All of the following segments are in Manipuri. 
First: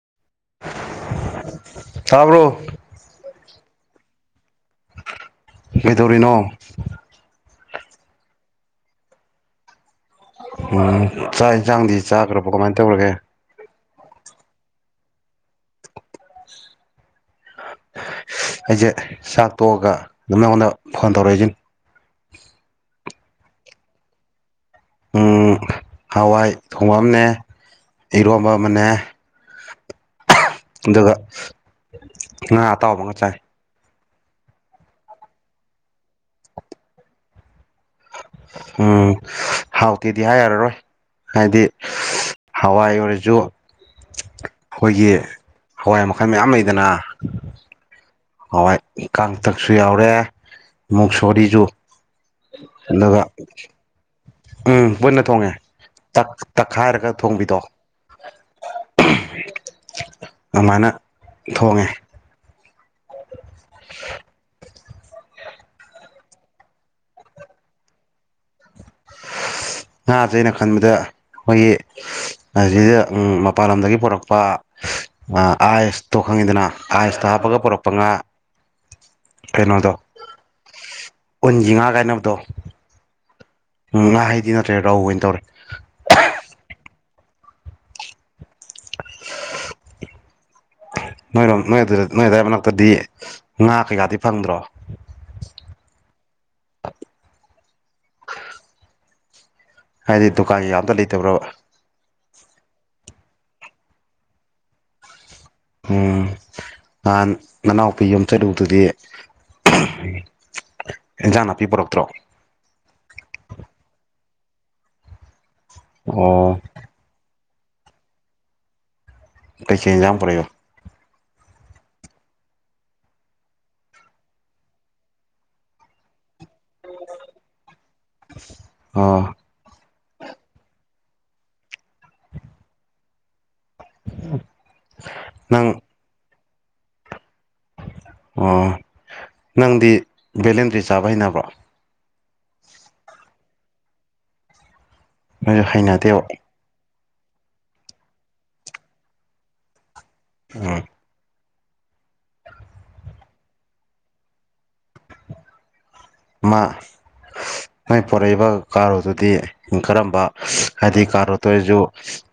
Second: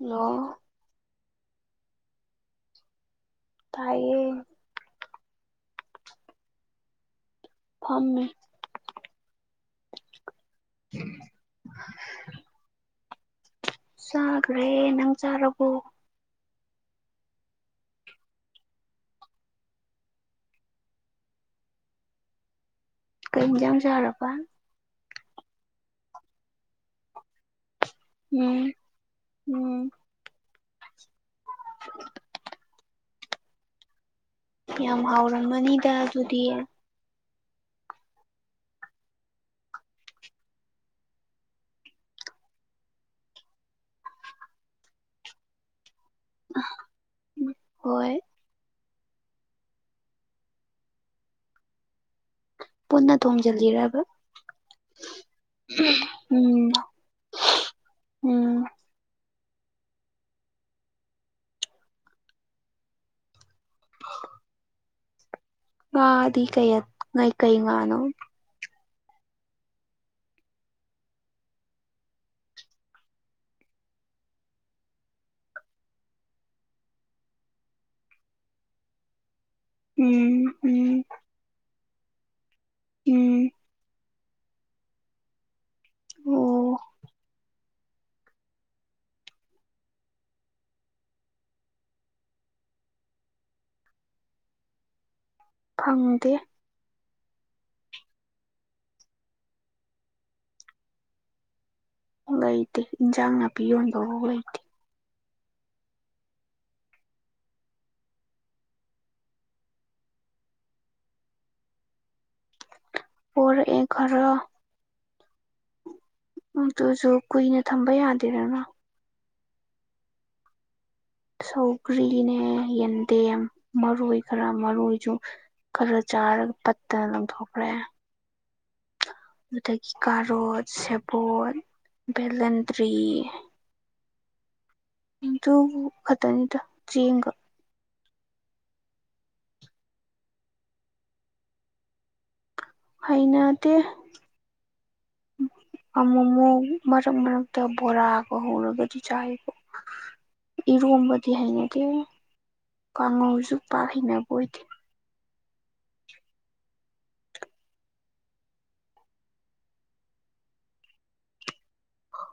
ꯍꯜꯂꯣ ꯇꯥꯕ꯭ꯔꯣ ꯇꯥꯏꯌꯦ ꯀꯩꯗꯧꯔꯤꯅꯣ ꯐꯝꯃꯤ [unintelligible] ꯎꯝ ꯆꯥꯛ ꯏꯟꯖꯥꯡꯗꯤ ꯆꯥꯗ꯭ꯔꯕꯣ ꯀꯃꯥꯏꯅ ꯇꯧꯔꯒꯦ ꯆꯥꯈ꯭ꯔꯦ ꯅꯪ ꯆꯥꯔꯕꯣ ꯑꯩꯁꯦ ꯆꯥꯛ ꯇꯣꯛꯑꯒ ꯑꯗꯨꯝ ꯅꯪꯉꯣꯟꯗ ꯐꯣꯟ ꯇꯧꯔꯛꯏꯁꯤ ꯀꯩ ꯏꯟꯖꯥꯡ ꯆꯔꯕꯥ ꯎꯝ ꯍꯋꯥꯏ ꯊꯣꯡꯉꯝꯅꯦ ꯏꯔꯣꯝꯕ ꯎꯝ ꯑꯃꯅꯦ ꯎꯝ ꯑꯗꯨꯒ ꯉꯥ ꯑꯇꯥꯎꯕꯒ ꯆꯥꯏ ꯌꯥꯝ ꯍꯥꯎꯔꯝꯃꯅꯤꯗ ꯑꯗꯨꯗꯤ ꯎꯝ ꯍꯥꯎꯇꯦꯗꯤ ꯍꯥꯏ ꯌꯥꯔꯔꯣꯏ ꯍꯥꯏꯗꯤ ꯍꯋꯥꯏ ꯑꯣꯏꯔꯁꯨ ꯑꯩꯈꯣꯏꯒꯤ ꯍꯋꯥꯏ ꯃꯈꯜ ꯃꯌꯥꯝ ꯂꯩꯗꯅ ꯍꯣꯏ ꯍꯋꯥꯏ ꯀꯥꯡꯇꯛꯁꯨ ꯌꯥꯎꯔꯦ ꯃꯨꯛꯁꯣꯔꯤꯁꯨ ꯄꯨꯟꯅ ꯑꯗꯨꯒ ꯊꯣꯝꯖꯤꯜꯂꯤꯔꯕ ꯎꯝ ꯄꯨꯟꯅ ꯊꯣꯡꯉꯦ ꯇꯛ ꯎꯝ ꯇꯛꯈꯥꯏꯔꯒ ꯊꯣꯡꯕꯤꯗꯣ ꯎꯝ ꯑꯗꯨꯃꯥꯏꯅ ꯊꯣꯡꯉꯦ [unintelligible] ꯉꯗꯤ ꯀꯩ ꯑꯥ ꯉꯥꯏ ꯀꯩ ꯉꯅꯣ [inaudible] ꯉꯥꯁꯦ ꯑꯩꯅ ꯈꯟꯕꯗ ꯑꯩꯈꯣꯏꯒꯤ ꯑꯁꯤꯗ ꯃꯄꯥꯟ ꯂꯝꯗꯒꯤ ꯄꯨꯔꯛꯄ ꯑꯥ ꯑꯥꯏꯁꯇꯣ ꯈꯪꯉꯤꯗꯅ ꯑꯥꯏꯁꯇ ꯍꯥꯞꯄꯒ ꯄꯨꯔꯛꯄ ꯉꯥ [inaudible] ꯀꯩꯅꯣꯗꯣ ꯎꯝ ꯎꯝ ꯎꯨꯟꯒꯤ ꯉꯥꯒ ꯍꯥꯏꯅꯕꯗꯣ ꯎꯝ ꯎꯝ ꯉꯍꯩꯗꯤ ꯅꯠꯇ꯭ꯔꯦ ꯔꯧ ꯑꯣꯏꯅ ꯇꯧꯔꯦ ꯑꯣ [unintelligible] ꯅꯣꯏꯔꯣꯝ ꯅꯣꯏ ꯑꯗꯨꯗ ꯅꯣꯏ ꯑꯗꯥꯋꯥꯏ ꯃꯅꯥꯛꯇꯗꯤ ꯉꯥ ꯀꯩꯀꯥꯗꯤ ꯐꯪꯗ꯭ꯔꯣ ꯐꯪꯗꯦ ꯍꯥꯏꯗꯤ ꯗꯨꯀꯥꯟ ꯀꯩꯀ ꯑꯝꯇ ꯂꯩꯇꯕ꯭ꯔꯣꯕ ꯂꯩꯇ ꯏꯟꯖꯥꯡ ꯅꯄꯤ ꯌꯣꯟꯕ ꯐꯧ ꯂꯩꯇꯦ ꯎꯝ ꯅꯍꯥꯟ ꯅꯅꯥꯎꯄꯤ ꯌꯨꯝ ꯆꯠꯂꯨꯗꯨꯗꯤ ꯏꯟꯖꯥꯡ ꯅꯥꯄꯤ ꯄꯨꯔꯛꯇ꯭ꯔꯣ ꯄꯔ ꯑꯦ ꯈꯔ ꯑꯣ ꯑꯗꯨꯨꯁꯨ ꯀꯨꯏꯅ ꯊꯝꯕ ꯌꯥꯗꯦꯗꯅ ꯀꯩꯁ ꯌꯥꯝ ꯄꯔꯦꯒꯣ ꯁꯧꯒ꯭ꯔꯤꯅꯦ ꯌꯦꯟꯗꯦ ꯌꯥꯝ ꯃꯔꯨ ꯈꯔ ꯃꯔꯨꯁꯨ ꯈꯂ ꯆꯥꯔꯒ ꯄꯠꯇꯅ ꯂꯪꯊꯣꯛꯈ꯭ꯔꯦ ꯑꯣ ꯑꯗꯨꯗꯒꯤ ꯀꯥꯔꯣꯠ ꯁꯦꯕꯣꯠ ꯚꯦꯂꯟꯇ꯭ꯔꯤ ꯎꯝ ꯇꯨꯕꯨ ꯈꯛꯇꯅꯤꯗ ꯆꯦꯡꯒ ꯑꯣ ꯅꯪꯗꯤ ꯕꯦꯂꯦꯟꯗ꯭ꯔꯤ ꯆꯥꯕ ꯍꯩꯅꯅꯕ꯭ꯔꯣ ꯍꯥꯏꯅꯗꯤ ꯅꯣꯏꯁꯨ ꯑꯣꯃꯣ ꯍꯩꯅꯗꯦꯕ ꯃꯔꯛ ꯃꯔꯔꯛꯇ ꯕꯔꯥ ꯑꯒ ꯍꯧꯔꯕꯗꯤ ꯆꯥꯕ ꯎꯝ ꯏꯔ ꯗꯤ ꯍꯩꯅꯗꯦ ꯀꯥꯡꯉꯧꯁꯨ ꯄꯥꯛ ꯍꯩꯅꯕ ꯑꯣꯏꯗꯦ ꯃꯥ ꯅꯣꯏ ꯄꯣꯔꯛꯏꯕ ꯀꯥꯔ ꯑꯗꯨꯗꯤ ꯀꯔꯝꯕ ꯍꯥꯏꯗꯤ ꯀꯥꯔ ꯇꯣꯏꯔꯁꯨ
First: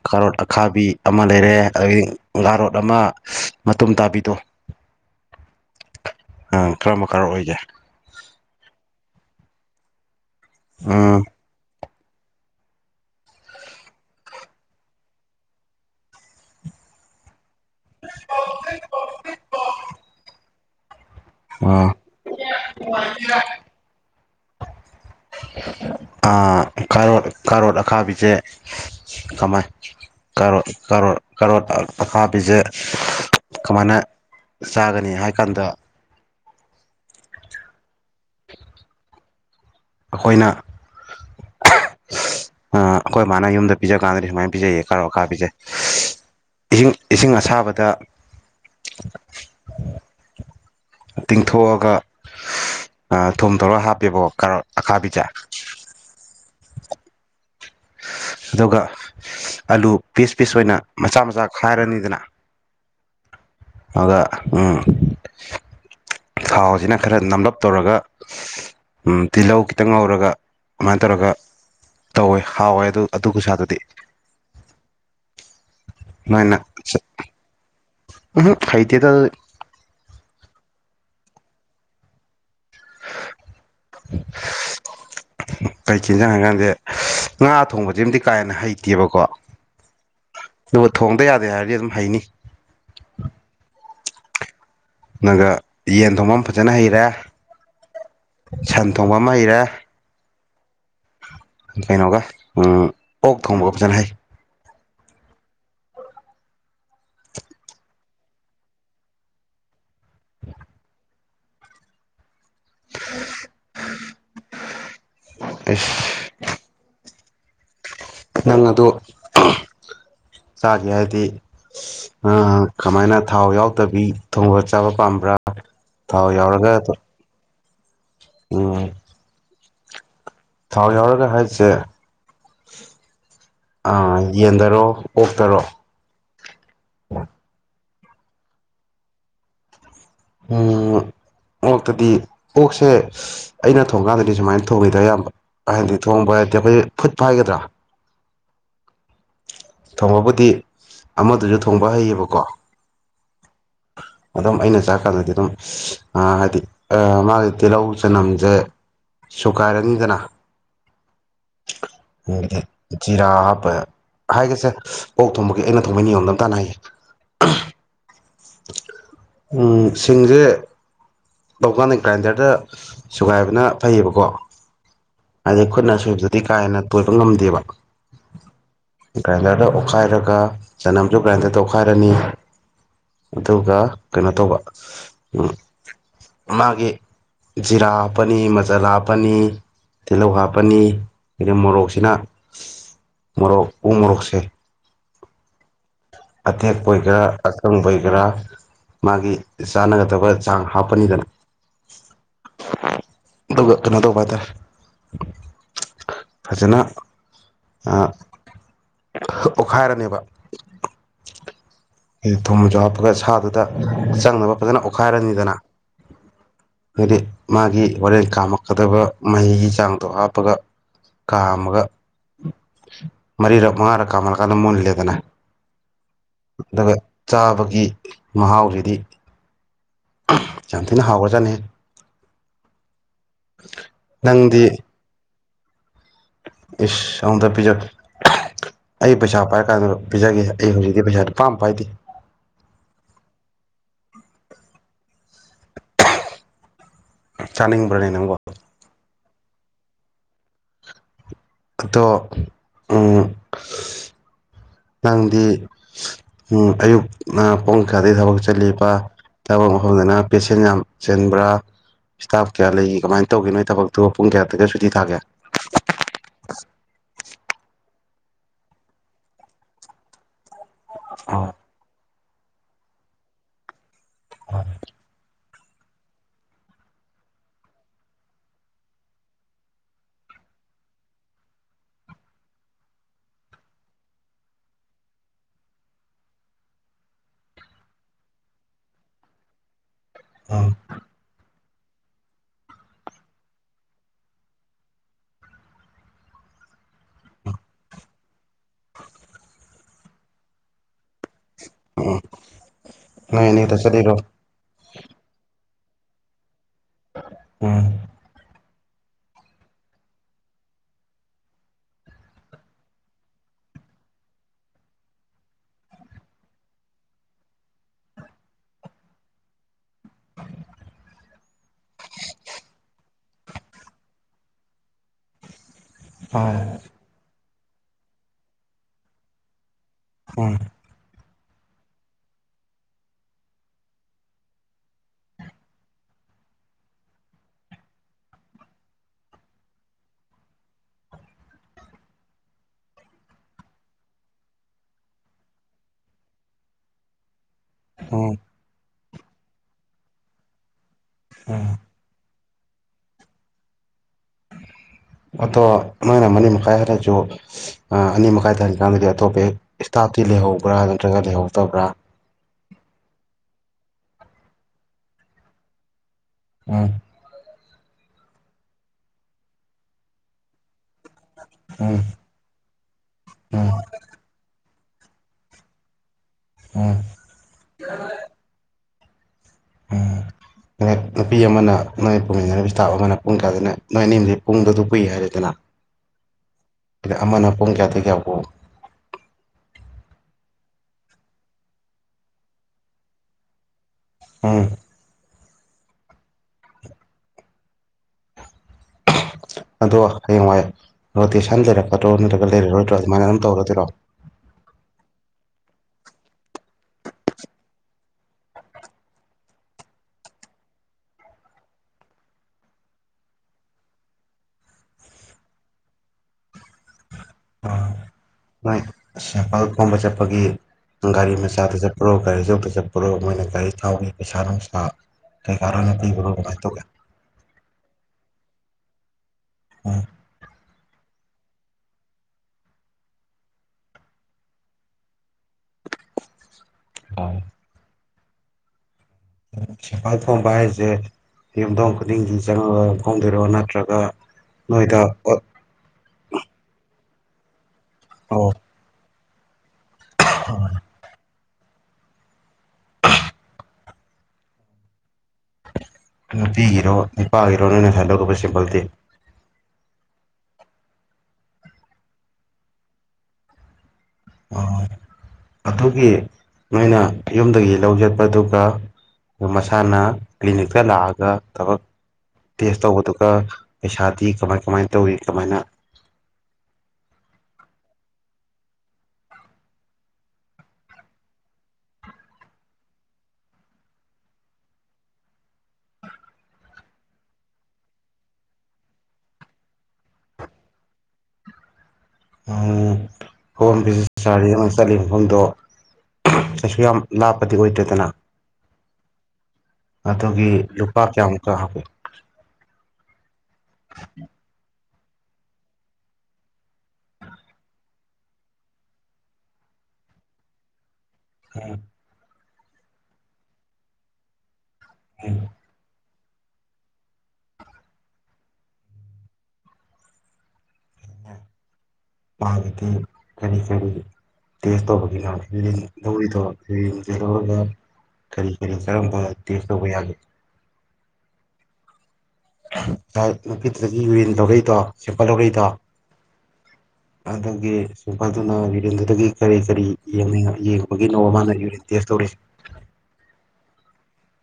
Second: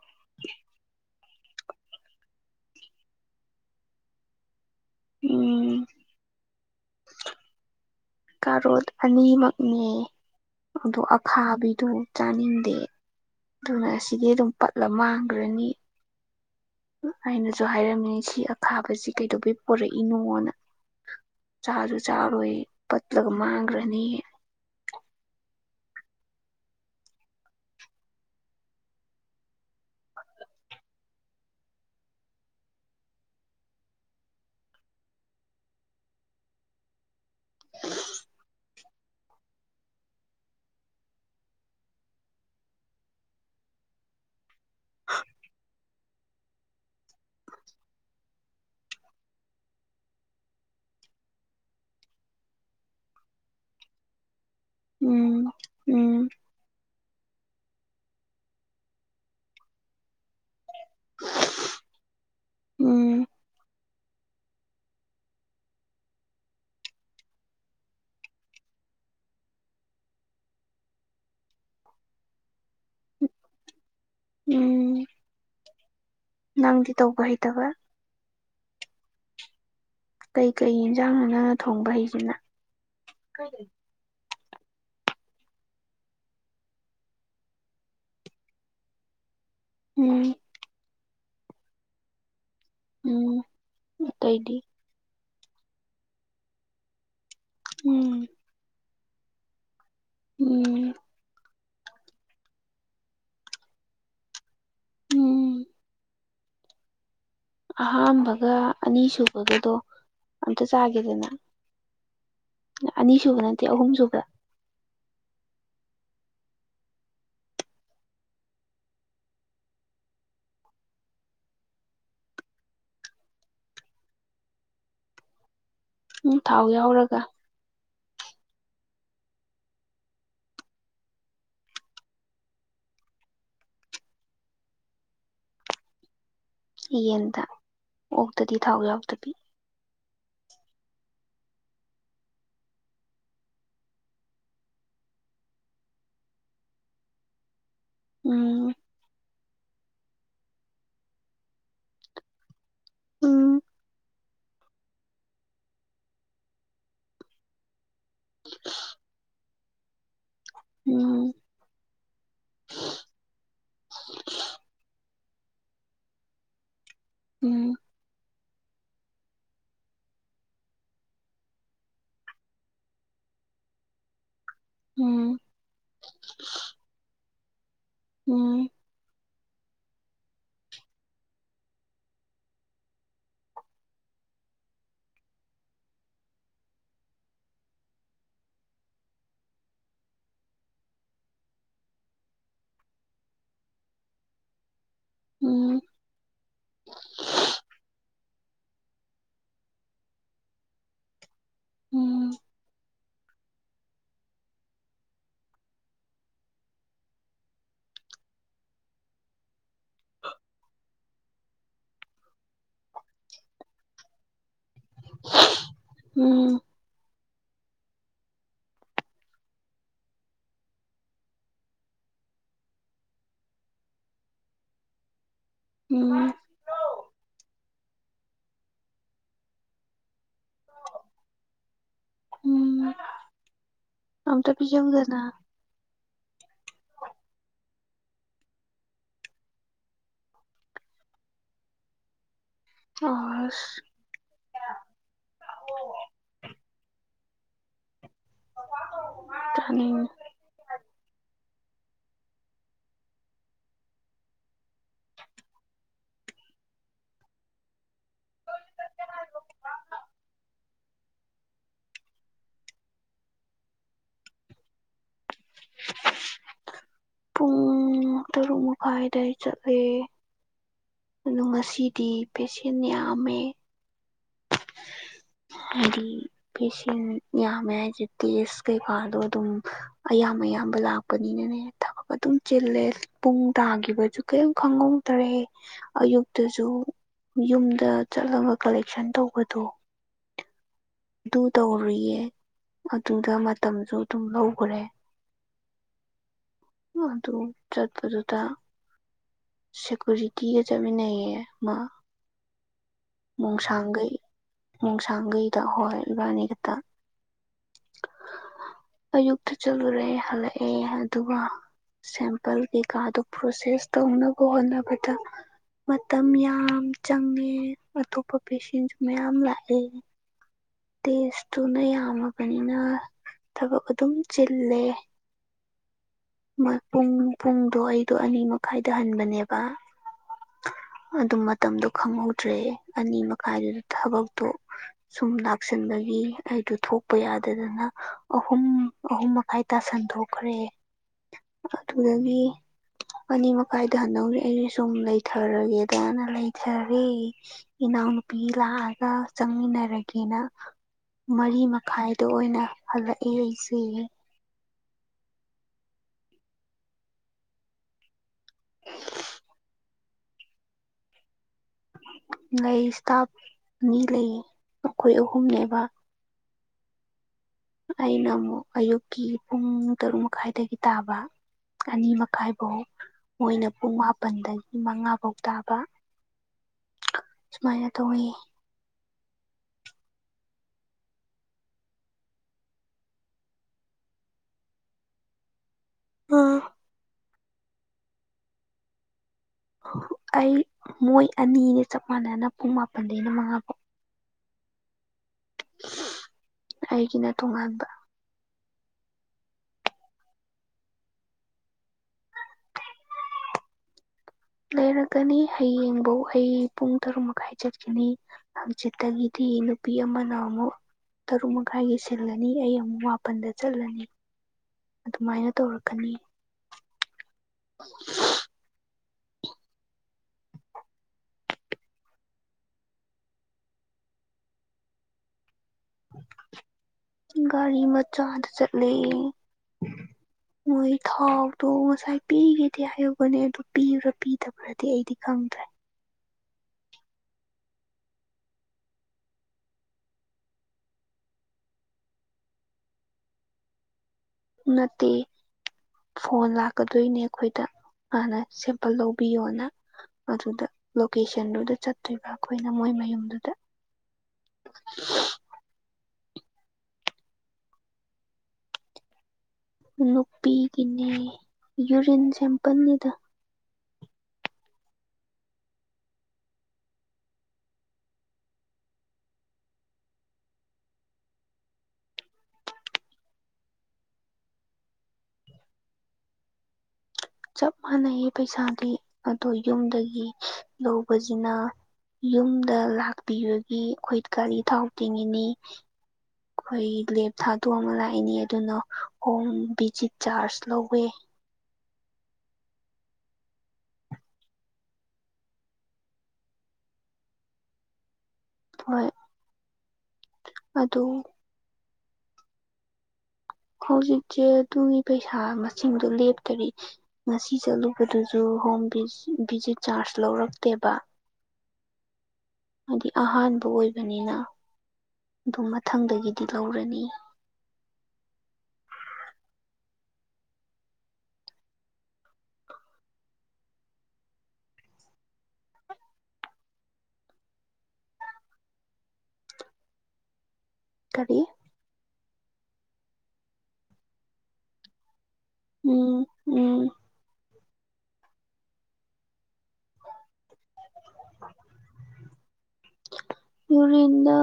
ꯀꯥꯔꯣ ꯑꯈꯥꯕꯤ ꯑꯃ ꯂꯩꯔꯦ ꯑꯗꯒꯤꯒꯥꯔꯣꯠ ꯑꯃ ꯃꯇꯨꯝ ꯇꯥꯕꯤꯗꯣ ꯎꯝ ꯑꯪ ꯀꯔ ꯃꯈ ꯀꯥꯔ ꯑꯣꯏꯒꯦ ꯀꯥꯔꯣꯠ ꯑꯅꯤꯃꯛꯅꯦ ꯑꯗꯨ ꯎꯝ ꯑꯈꯥꯕꯤꯗꯨ ꯆꯥꯅꯤꯡꯗꯦ ꯑꯗꯨꯅ ꯑꯁꯤꯗꯤ ꯑꯗꯨꯝ ꯄꯠꯂ ꯃꯥꯡꯈ꯭ꯔꯅꯤ ꯑꯩꯅꯁꯨ ꯍꯥꯏꯔꯝꯃꯤꯅꯦ ꯁꯤ ꯑꯈꯥꯕꯁꯤ ꯀꯩꯗꯧꯕꯩ ꯄꯣꯔꯛꯏꯅꯣꯅ ꯑꯥ ꯆꯥꯔꯨ ꯆꯥꯔꯨꯣꯏ ꯄꯠꯂꯛ ꯃꯥꯒ ꯔꯅꯤꯌꯦ ꯈꯥꯔꯣ ꯈꯥꯔꯣꯠ ꯑꯈꯥꯕꯤꯁꯦ ꯀꯃꯥꯏ ꯀꯔꯣ ꯀꯔꯣ ꯀꯔꯣꯔ ꯑꯈꯥꯕꯤꯁꯦ ꯀꯃꯥꯏꯅ ꯆꯥꯒꯅꯤ ꯍꯥꯏ ꯀꯥꯟꯗ [unintelligible] ꯑꯩꯈꯣꯏꯅ ꯑꯩꯈꯣꯏ ꯏꯃꯅ ꯌꯨꯝꯗ ꯄꯤꯖꯀꯥꯟꯗꯗꯤ ꯁꯨꯃꯥꯏꯅ ꯄꯤꯖꯩꯌꯦ ꯀꯔꯀꯥ ꯄꯤꯖꯩ ꯏꯁꯤꯡ ꯏꯁꯤꯡ ꯑꯁꯥꯕꯗ [unintelligible] ꯇꯤꯡꯊꯣꯛꯑꯒ ꯊꯣ ꯇꯧꯔꯒ ꯍꯥꯞꯄꯦꯕꯀꯣ ꯀꯥꯔꯣ ꯑ ꯈꯥꯕꯤꯤꯆꯥ ꯎꯝ ꯎꯝ ꯑꯗꯨꯒ ꯑꯂꯨ ꯄꯤꯁ ꯄꯤꯁ ꯑꯣꯏꯅ ꯃꯆꯥ ꯃꯆꯥ ꯈꯥꯏꯔꯅꯤꯗꯅ ꯎꯝ ꯑꯗꯨꯒ ꯊꯥꯎꯁꯤꯅ ꯈꯔ ꯅꯝꯂꯞ ꯇꯧꯔꯒ ꯇꯤꯜꯍꯧ ꯈꯤꯇꯪ ꯉꯧꯔꯒ ꯑꯗꯨꯃꯥꯏꯅ ꯇꯧꯔꯒ ꯇꯧꯋꯦ ꯍꯥꯎꯋꯦ ꯑꯗꯨ ꯑꯗꯨ ꯁꯥ ꯑꯗꯨꯗꯤ ꯎꯝ ꯅꯣꯏꯅ ꯅꯪꯗꯤ ꯇꯧꯕ ꯍꯩꯇꯕ ꯎꯝ ꯍꯥꯏꯗꯤꯦꯗ ꯀꯩꯀꯩ ꯌꯦꯟꯁꯥꯡꯅꯅꯥꯅ ꯊꯣꯡꯕ ꯍꯩꯁꯤꯅ ꯀꯩꯀꯦꯜ ꯁ ꯍꯥꯏꯀꯥꯟꯗꯦ ꯉꯥ ꯊꯣꯡꯕꯗꯤ ꯑꯃꯗꯤꯝꯗꯤ ꯀꯥ ꯍꯦꯟꯅ ꯍꯩꯇꯦꯕꯀꯣ ꯎꯝ ꯑꯗꯨꯒ ꯊꯣꯡꯗ ꯌꯥꯗꯦ ꯍꯥꯏꯔꯗꯤ ꯑꯗꯨꯝ ꯍꯩꯅꯤ ꯎꯝ ꯀꯩꯗꯤ ꯅꯪꯒ ꯌꯦꯟ ꯊꯣꯡꯕ ꯑꯃ ꯐꯖꯅ ꯍꯩꯔꯦ ꯎꯝ ꯁꯟ ꯊꯣꯡꯕ ꯑꯃ ꯍꯩꯔꯦ ꯎꯝ ꯀꯩꯅꯣꯒ ꯑꯣꯛ ꯊꯣꯡꯕꯒ ꯐꯖꯅ ꯍꯩ ꯎꯝ ꯑꯍꯥꯝꯕꯒ ꯑꯅꯤꯁꯨꯨꯕꯒꯗꯣ ꯑꯝꯇ ꯆꯥꯒꯦꯗꯅ ꯑꯅꯤꯁꯨꯨꯕ ꯅꯠꯇꯦ ꯑꯍꯨꯝꯁꯨꯨꯕ ꯑꯁ ꯅꯪ ꯑꯗꯨ ꯆꯥꯒꯦ ꯍꯥꯏꯗꯤ ꯑ ꯀꯃꯥꯏꯅ ꯊꯥꯎ ꯌꯥꯎꯗꯕꯤ ꯊꯣꯡꯕ ꯆꯥꯕ ꯄꯥꯝꯕ꯭ꯔꯥ ꯎꯝ ꯊꯥꯎ ꯌꯥꯎꯔꯒ ꯎꯝ ꯊꯥꯎ ꯌꯥꯎꯔꯒ ꯍꯥꯏꯁꯦ ꯑꯥ ꯌꯦꯟꯗꯔꯣ ꯑꯣꯛꯇꯔꯣ ꯌꯦꯟꯗ ꯑꯣꯛꯇꯗꯤ ꯊꯥꯎ ꯌꯥꯎꯗꯕꯤ ꯎꯝ ꯑꯣꯛꯇꯗꯤ ꯑꯣꯛꯁꯦ ꯑꯩꯅ ꯊꯣꯡꯒꯥꯟꯗꯗꯤ ꯁꯨꯃꯥꯏꯅ ꯊꯣꯡꯉꯤꯗ ꯑꯌꯥꯝꯕ ꯍꯥꯏꯗꯤ ꯊꯣꯡꯕ ꯍꯥꯏꯔꯗꯤ ꯑꯩꯈꯣꯏ ꯐꯨꯠꯄ ꯍꯥꯏꯒꯗ꯭ꯔꯥ ꯎꯝ ꯊꯣꯡꯕꯕꯨꯗꯤ ꯑꯃꯗꯨꯁꯨ ꯊꯣꯡꯕ ꯍꯩꯌꯦꯕꯀꯣ ꯎꯝ ꯑꯗꯨꯝ ꯑꯩꯅ ꯆꯥꯛꯀꯥꯟꯗꯗꯤ ꯑꯗꯨꯝ ꯍꯥꯏꯗꯤ ꯃꯥꯒꯤ ꯇꯤꯜꯍꯧ ꯆꯅꯝꯁꯦ ꯁꯨꯒꯥꯏꯔꯅꯤꯗꯅ ꯎꯝ ꯆꯖꯤꯔꯥꯄ [inaudible] ꯍꯥꯏꯒꯦꯁꯦ ꯑꯣꯛ ꯊꯣꯡꯕꯒꯤ ꯑꯩꯅ ꯊꯣꯡꯕꯩ ꯅꯤꯌꯣꯝꯗꯝꯇꯅ ꯍꯥꯏꯒꯦ ꯎꯝ ꯎꯝ ꯁꯤꯡꯁꯦ ꯂꯧꯀꯥꯟꯗ ꯒ꯭ꯔꯥꯏꯟꯗꯔꯗ ꯁꯨꯒꯥꯏꯕꯅ ꯐꯩꯌꯦꯕꯀꯣ ꯎꯝ ꯑꯗꯩ ꯈꯨꯠꯅ ꯁꯨꯕꯗꯨꯗꯤ ꯀꯥ ꯍꯦꯟꯅ ꯇꯣꯏꯕ ꯉꯝꯗꯦꯕ ꯎꯝ ꯒ꯭ꯔꯥꯏꯟꯗꯔꯗ ꯑꯣꯠꯈꯥꯏꯔꯒ ꯆꯅꯝꯁꯨ ꯒ꯭ꯔꯥꯏꯟꯗꯔꯗ ꯑꯣꯠꯈꯥꯏꯔꯅꯤ ꯑꯗꯨꯒ ꯀꯩꯅꯣ ꯇꯧꯕ ꯃꯥꯒꯤ ꯖꯤꯔꯥ ꯍꯥꯞꯄꯅꯤ ꯃꯆꯜꯍꯥꯞꯄꯅꯤ ꯇꯤꯜꯍꯧ ꯍꯥꯞꯄꯅꯤ ꯑꯗ ꯃꯣꯔꯣꯛꯁꯤꯅ ꯃꯣꯔꯣꯛ ꯎ ꯃꯣꯔꯣꯛꯁꯦ ꯎꯝ ꯑꯇꯦꯛꯄ ꯑꯣꯏꯒꯦꯔꯥ ꯑꯀꯪꯕ ꯒꯦꯔꯥ ꯃꯥꯒꯤ ꯆꯥꯟꯅꯒꯗꯕ ꯆꯥꯡ ꯍꯥꯞꯄꯅꯤꯗꯅ ꯎꯝ ꯑꯗꯨꯒ ꯀꯩꯅꯣ ꯇꯧꯕꯥꯏꯇꯔꯦ ꯐꯖꯅ ꯑꯣꯠꯈꯥꯏꯔꯅꯦꯕ ꯊꯨꯝꯁꯨ ꯍꯥꯞꯄꯒ ꯁꯥꯗꯨꯗ ꯆꯪꯅꯕ ꯐꯖꯅ ꯈꯥꯏꯔꯅꯤꯗꯅ ꯎꯝ ꯍꯥꯏꯗꯤ ꯃꯥꯒꯤ ꯍꯣꯔꯦꯟ ꯀꯥꯝꯃꯛꯀꯗꯕ ꯃꯍꯤꯒꯤ ꯆꯥꯡꯗꯣ ꯍꯥꯞꯄꯒ ꯀꯥꯝꯃꯒ ꯃꯔꯤꯔꯛ ꯃꯉꯥꯔꯛ ꯀꯥꯃꯜꯂꯀꯥꯟꯗ ꯃꯨꯟꯂꯦꯗꯅ ꯎꯝ ꯑꯗꯨꯒ ꯆꯥꯕꯒꯤ ꯃꯍꯥꯎꯁꯤꯗꯤ ꯌꯥꯝꯊꯤꯅ ꯍꯥꯎꯒ꯭ꯔꯖꯅꯦ ꯎꯝ ꯑꯗꯨꯗ [inaudible] ꯑꯝꯇ ꯄꯤꯍꯧ ꯗꯅ ꯏꯁ ꯑꯗ ꯄꯤꯖ ꯑꯩ ꯄꯩꯁꯥ ꯄꯥꯏꯔ ꯀꯥꯟꯗ ꯄꯤꯖꯒꯦ ꯑꯩ ꯍꯧꯖꯤꯛꯇꯤ ꯄꯩꯁꯥ ꯂꯨꯄꯥꯝ ꯄꯥꯏꯗꯦ ꯑꯁ ꯆꯥꯅꯤꯡꯕ꯭ꯔꯅꯦ ꯅꯪꯕꯣ ꯆꯥꯅꯤꯉꯦ ꯑꯗꯣ ꯅꯪꯗꯤ ꯑꯌꯨꯛ ꯄꯨꯡꯈꯥꯗꯒꯤꯩ ꯊꯕꯛ ꯆꯠꯕ ꯊꯛꯕ ꯃꯐꯝꯗꯅ ꯄꯦꯁꯦꯟ ꯌꯥꯝ ꯆꯟꯕ꯭ꯔꯥ ꯏꯁ꯭ꯇꯥꯐ ꯀꯌꯥ ꯂꯩ ꯀꯃꯥꯏ ꯇꯧꯒꯦ ꯅꯣꯏ ꯊꯕꯛꯇꯣ ꯄꯨꯡ ꯀꯌꯥꯗꯒ ꯁꯨꯇꯤ ꯊꯥꯒꯦ ꯄꯨꯡ ꯇꯔꯨꯛ ꯃꯈꯥꯏꯗ ꯆꯠꯂꯦ ꯑꯗꯨꯣ ꯑꯣ ꯉꯁꯤꯗꯤ ꯄꯦꯁꯦꯟ ꯌꯥꯝꯃꯦ ꯍ ꯍꯥꯏꯗꯤ ꯄꯁ ꯌꯥꯝꯃꯦ ꯍꯥꯏꯁꯦ ꯇꯦꯁ ꯀꯩ ꯐꯥꯗꯣ ꯑꯗꯨꯝ ꯑꯌꯥꯝ ꯑꯌꯥꯝꯕ ꯂꯥꯛꯄꯅꯤꯅꯅꯦ ꯊꯕꯛ ꯑꯗꯨꯝ ꯆꯤꯜꯂꯦ ꯄꯨꯡ ꯇꯥꯈꯤꯕꯁꯨ ꯀꯔꯤꯝ ꯈꯪꯍꯧ ꯇꯔꯦꯠ ꯑꯌꯨꯛꯇꯁꯨ ꯌꯨꯝꯗ ꯆꯠꯂꯒ ꯀꯂꯦꯛꯁꯟ ꯇꯧꯕꯗꯣ ꯑ ꯑꯗꯨ ꯇꯧꯔꯨꯔꯤꯌꯦ ꯑꯗꯨꯗ ꯃꯇꯝꯁꯨ ꯑꯗꯨꯝ ꯂꯧꯈ꯭ꯔꯦ ꯑꯗꯨ ꯆꯠꯄꯗꯨꯗ ꯁꯦꯀꯨꯔꯤꯇꯤꯒ ꯆꯠꯃꯤꯟꯅꯩꯌꯦ ꯃꯥ ꯅꯣꯏ ꯑꯅꯤ ꯈꯛꯇ ꯃꯣꯡꯁꯥꯡꯒꯩ ꯆꯠꯂꯤꯔꯣ ꯅꯨꯡꯁꯥꯡꯈꯩꯗ ꯍꯣꯏ ꯏꯕꯥꯅꯤ ꯈꯛꯇ ꯎꯝ ꯑꯌꯨꯛꯇ ꯆꯠꯂꯨꯔꯦ ꯍꯜꯂꯛꯑꯦ ꯑꯗꯨꯒ ꯁꯦꯝꯄꯜ ꯀꯩꯀꯥꯗꯨ ꯄ꯭ꯔꯣꯁꯦꯁ ꯇꯧꯅꯕ ꯍꯣꯠꯅꯕꯗ ꯃꯇꯝ ꯌꯥꯝ ꯆꯪꯉꯦ ꯑꯇꯣꯞꯄ ꯄꯦꯁꯦꯟꯁꯨ ꯃꯌꯥꯝ ꯂꯥꯛꯑꯦ ꯇꯦꯠꯏꯇꯨꯅ ꯌꯝꯃꯕꯅꯤꯅ ꯊꯕꯛ ꯑꯗꯨꯝ ꯆꯤꯜꯂꯦ ꯍꯣꯏ ꯄꯨꯡ-ꯄꯨꯡꯗꯣ ꯑꯩꯗꯣ ꯑꯅꯤ ꯃꯈꯥꯏꯗ ꯍꯟꯕꯅꯦꯕ ꯎꯝ ꯑꯗꯨꯝ ꯃꯇꯝꯗꯣ ꯈꯪꯍꯧꯗ꯭ꯔꯦ ꯑꯅꯤ ꯃꯈꯥꯏꯗꯨꯗ ꯊꯕꯛꯇꯣ ꯁꯨꯝ ꯂ ꯁꯤꯟꯕꯒꯤ ꯑꯩꯗꯨ ꯊꯣꯛꯄ ꯌꯥꯗꯗꯅ ꯑꯍꯨꯝ-ꯑꯍꯨꯝ ꯃꯈꯥꯏ ꯇꯥꯁꯟꯗꯣꯛꯈ꯭ꯔꯦ ꯑꯗꯨꯗꯒꯤ ꯑꯅꯤ ꯃꯈꯥꯏꯗ ꯍꯟꯗꯧꯅꯤ ꯑꯩꯩꯅ ꯁꯨꯝ ꯂꯩꯊꯔꯒꯦꯗꯅ ꯂꯩꯊꯔꯦ ꯎꯝ ꯏꯅꯥꯎꯅꯨꯄꯤ ꯂꯥꯛꯑꯒ ꯆꯪꯃꯤꯟꯅꯔꯒꯦꯅ ꯃꯔꯤ ꯎꯝ ꯃꯈꯥꯏꯗ ꯑꯣꯏꯅ ꯍꯜꯂꯛꯏ ꯑꯩꯁꯦ ꯑꯗꯣ ꯅꯣꯏꯅ ꯃꯅꯤ ꯃꯈꯥꯏ ꯍꯥꯏꯔꯁꯨ ꯑꯅꯤ ꯃꯈꯥꯏ ꯊꯥꯟꯀꯥꯟꯗꯗꯤ ꯑꯇꯣꯞꯄ ꯏꯁꯇꯥꯐꯇꯤ ꯂꯩꯍꯧꯕ꯭ꯔꯥ ꯅꯠꯇ꯭ꯔꯒ ꯂꯩꯍꯧꯗꯕ꯭ꯔꯥ ꯂꯩ ꯏꯁꯇꯥꯐ ꯑꯅꯤ ꯂꯩ ꯑꯩꯈꯣꯏ ꯑꯍꯨꯝꯅꯦꯕ ꯎꯝ ꯑꯩꯅ ꯑꯃꯨꯛ ꯑꯌꯨꯛꯀꯤ ꯄꯨꯡ ꯇꯔꯨꯛ ꯃꯈꯥꯏꯗꯒꯤ ꯇꯥꯕ ꯎꯝ ꯑꯅꯤ ꯃꯈꯥꯏꯐꯧ ꯃꯣꯏꯅ ꯎꯝ ꯄꯨꯡ ꯃꯥꯄꯜꯗꯒꯤ ꯃꯉꯥ ꯐꯧ ꯇꯥꯕ ꯑꯣ ꯁꯨꯃꯥꯏꯅ ꯇꯧꯋꯦ [inaudible] ꯑꯗ ꯅꯨꯄꯤ ꯑꯃꯅ ꯅꯣꯏ ꯄꯨꯃꯤꯟꯅꯔꯤꯕ ꯏꯁꯇꯥꯐ ꯑꯃꯅ ꯄꯨꯡ ꯀꯌꯥꯗꯅ ꯅꯣꯏ ꯑꯅꯤꯁꯦ ꯄꯨꯡꯗ ꯑꯗꯨ ꯄꯨꯏ ꯍꯥꯏꯔꯦꯗꯅ ꯑ ꯑꯃꯅ ꯄꯨꯡ ꯀꯌꯥꯗꯒꯤꯃꯨꯛ ꯑꯩ ꯃꯣꯏ ꯑꯅꯤꯅꯤ ꯆꯞ ꯃꯥꯟꯅꯅ ꯄꯨꯡ ꯃꯥꯄꯜꯗꯩꯅ ꯃꯉꯥꯐꯥꯎ ꯎꯝ ꯑꯩꯒꯤꯅ ꯇꯣꯉꯥꯟꯕ ꯑꯗꯣ ꯍꯌꯦꯡꯋꯥꯏ ꯔꯣꯇꯦꯁꯟ ꯂꯩꯔꯛꯀꯗ꯭ꯔꯣ ꯅꯠꯇ꯭ꯔꯒ ꯂꯩꯔꯔꯣꯏꯗ꯭ꯔꯣ ꯑꯗꯨꯃꯥꯏꯅ ꯑꯗꯨꯝ ꯇꯧꯔꯗꯣꯏꯔꯣ ꯂꯩꯔꯛꯀꯅꯤ ꯍꯌꯦꯡꯐꯧ ꯑꯩ ꯄꯨꯡ ꯇꯔꯨꯛ ꯃꯈꯥꯏ ꯆꯠꯀꯅꯤ ꯍꯧꯖꯤꯛꯇꯒꯤꯗꯤ ꯅꯨꯄꯤ ꯑꯃ ꯅꯃꯨꯛ ꯇꯔꯨꯛ ꯃꯈꯥꯏꯒꯤ ꯁꯤꯜꯂꯅꯤ ꯑꯩ ꯑꯃꯨꯛ ꯃꯥꯄꯟꯗ ꯆꯠꯂꯅꯤ ꯑꯗꯨꯃꯥꯏꯅ ꯇꯧꯔꯛꯀꯅꯤ ꯑ ꯅꯣꯏ ꯁꯄꯜ ꯈꯣꯕ ꯆꯠꯄꯒꯤ ꯒꯥꯔꯤ ꯃꯆꯥꯗ ꯆꯠꯄꯔꯣ ꯒꯥꯔꯤ ꯑꯆꯧꯕꯗ ꯆꯠꯄꯔꯣ ꯃꯣꯏꯅ ꯒꯥꯔꯤ ꯊꯥꯎꯒꯤ ꯄꯩꯁꯥ ꯅꯨꯡꯁꯥ ꯀꯩꯀꯥ ꯂꯣꯏꯅ ꯄꯤꯕ꯭ꯔꯣ ꯀꯃꯥꯏꯅ ꯇꯧꯒꯦ ꯒꯥꯔꯤ ꯃꯆꯥꯗ ꯆꯠꯂꯦ ꯎꯝ ꯃꯣꯏ ꯊꯥꯎꯗꯣ ꯉꯁꯥꯏ ꯄꯤꯒꯦꯗꯤ ꯍꯥꯏꯌꯧꯕꯅꯦ ꯑꯗꯨ ꯄꯤꯕ꯭ꯔꯥ ꯄꯤꯗꯕ꯭ꯔꯗꯤ ꯑꯩꯗꯤ ꯈꯪꯗ꯭ꯔꯦ [inaudible] ꯁꯦꯝꯄꯜ ꯊꯣꯝꯕ ꯍꯥꯏꯁꯦ [inaudible] ꯌꯨꯝꯊꯣꯡ ꯈꯨꯗꯤꯡꯒꯤ ꯆꯪꯉꯒ ꯐꯣꯡꯗꯣꯏꯔꯣ ꯅꯠꯇ꯭ꯔꯒ ꯅꯣꯏꯗ ꯅꯠꯇꯦ ꯐꯣꯟ ꯂꯥꯛꯀꯗꯣꯏꯅꯦ ꯑꯩꯈꯣꯏꯗ ꯍꯥꯟꯅ ꯑꯣ ꯂꯧꯕꯤꯌꯣꯅ ꯑꯗꯨꯗ ꯂꯣꯀꯦꯁꯟꯗꯨꯗ ꯆꯠꯇꯣꯏꯕ ꯑꯩꯈꯣꯏꯅ ꯃꯣꯏ ꯃꯌꯨꯝꯗꯨꯗ ꯅꯨꯄꯤ ꯒꯤꯔꯣ ꯅꯨꯄꯥ ꯒꯤꯔꯣ ꯅꯣꯢ ꯉꯁꯥꯢ ꯂꯧꯔꯨꯕ ꯁꯦꯝꯕꯜꯗꯤ ꯅꯨꯄꯤꯒꯤꯅꯦ ꯌꯨꯔꯤꯟ ꯁꯦꯝꯄꯜꯅꯤꯗ ꯑꯣ ꯑꯗꯨꯒꯤ ꯅꯣꯏꯅ ꯌꯨꯝꯗꯒꯤ ꯂꯧ ꯆꯠꯄꯗꯨꯒ ꯃꯁꯥꯅ ꯀ꯭ꯂꯤꯅꯤꯛꯇ ꯂꯥꯛꯑꯒ ꯊꯕꯛ ꯇꯦꯁ ꯇꯧꯕꯗꯨꯒ ꯄꯩꯁꯥꯗꯤ ꯀꯃꯥꯏ-ꯀꯃꯥꯏꯅ ꯇꯧꯋꯤ ꯀꯃꯥꯏꯅ ꯆꯞ ꯃꯥꯟꯅꯩꯌꯦ ꯄꯩꯁꯥꯗꯤ ꯑꯗꯣ ꯌꯨꯝꯗꯒꯤ ꯂꯧꯕꯁꯤꯅ ꯌꯨꯝꯗ ꯂꯥꯛꯄꯤꯕꯒꯤ ꯑꯩꯈꯣꯏ ꯒꯥꯔꯤ ꯊꯥꯎ ꯇꯤꯡꯉꯤꯅꯤ ꯑꯩꯈꯣꯏꯒꯤ ꯂꯦꯞ ꯊꯥꯗꯣꯛꯑ ꯑꯃ ꯂꯥꯛꯏꯅꯤ ꯑꯗꯨꯅ ꯍꯣꯝ ꯚꯤꯖꯤꯠ ꯆꯥꯔꯖ ꯂꯧꯋꯦ ꯍꯣꯝ ꯕꯤꯖꯤꯠ ꯆꯥꯔꯁ ꯆꯠꯂꯤ ꯃꯐꯝꯗꯣ ꯀꯩꯁꯨ ꯌꯥꯝ ꯂꯥꯞꯄꯗꯤ ꯑꯣꯏꯗꯦꯗꯅ ꯍꯣꯏ ꯑꯗꯨꯒꯤ ꯂꯨꯄꯥ ꯑꯗꯨ ꯀꯌꯥꯃꯨꯛꯀ ꯍꯥꯞꯒꯦ ꯍꯧꯖꯤꯛꯁꯦ ꯑꯗꯨꯒꯤ ꯄꯩꯁꯥ ꯃꯁꯤꯡꯗꯣ ꯂꯦꯞꯇꯔꯤ ꯉꯁꯤ ꯆꯠꯂꯨꯕꯗꯨꯁꯨ ꯍꯣꯝ ꯚꯤꯖꯤꯠ ꯆꯥꯔꯖ ꯂꯧꯔꯛꯇꯦꯕ ꯑꯝ ꯍꯥꯏꯗꯤ ꯑꯍꯥꯟꯕ ꯑꯣꯏꯕꯅꯤꯅ ꯑꯗꯨ ꯃꯊꯪꯗꯒꯤꯗꯤ ꯂꯧꯔꯅꯤ [unintelligible] ꯄꯥꯒꯗꯤ ꯀꯔꯤ ꯀꯔꯤ [inaudible] ꯇꯦꯁ ꯇꯧꯕꯒꯤꯅ ꯍꯡ ꯂꯧꯧꯔꯤꯗꯣ ꯍꯡ ꯌꯦꯡꯁꯤꯦꯜ ꯂꯧꯧꯔꯒ [inaudible] ꯀꯔꯤ ꯀꯔꯤ ꯀꯔꯝꯕ ꯇꯦꯁ ꯇꯧꯕ ꯌꯥꯒꯦ ꯀꯔꯤ ꯅꯨꯄꯤꯗꯨꯗꯒꯤ ꯌꯨꯔꯤꯟ ꯂꯧꯔꯛꯢꯗꯣ ꯁꯦꯝꯄꯜ ꯂꯧꯔꯛꯢꯗꯣ ꯎꯝ ꯎꯝ ꯑꯗꯨꯗꯒꯤ ꯁꯦꯝꯄꯥꯜꯗꯨꯅ ꯌꯨꯔꯤꯟꯗꯨꯗꯒꯤ ꯀꯔꯤ ꯀꯔꯤ ꯌꯦꯡꯅꯤꯡ ꯌꯦꯡꯕꯒꯤꯅꯣ ꯃꯥꯅ ꯌꯨꯔꯤꯟ ꯇꯦꯁ ꯇꯧꯔꯤꯁꯦ ꯌꯨꯔꯤꯟꯗꯣ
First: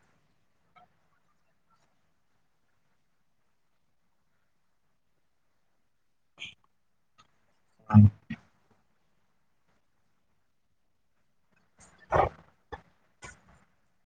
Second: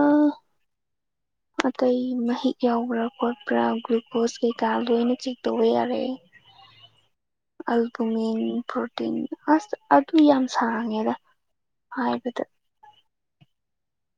ꯑꯇꯩ ꯃꯍꯤꯛ ꯌꯥꯎꯕ꯭ꯔꯥ ꯈꯣꯠꯄ꯭ꯔꯥ ꯒ꯭ꯂꯨꯀꯣꯁ ꯀꯩꯀꯥ ꯂꯣꯏꯅ ꯆꯦꯛ ꯇꯧꯕ ꯌꯥꯔꯦ ꯑꯜꯕꯨꯨꯃꯤꯟ ꯄ꯭ꯔꯣꯇꯤꯟ ꯑꯁ ꯑꯗꯨ ꯌꯥꯝ ꯁꯥꯡꯉꯦꯗ ꯍꯥꯏꯕꯗ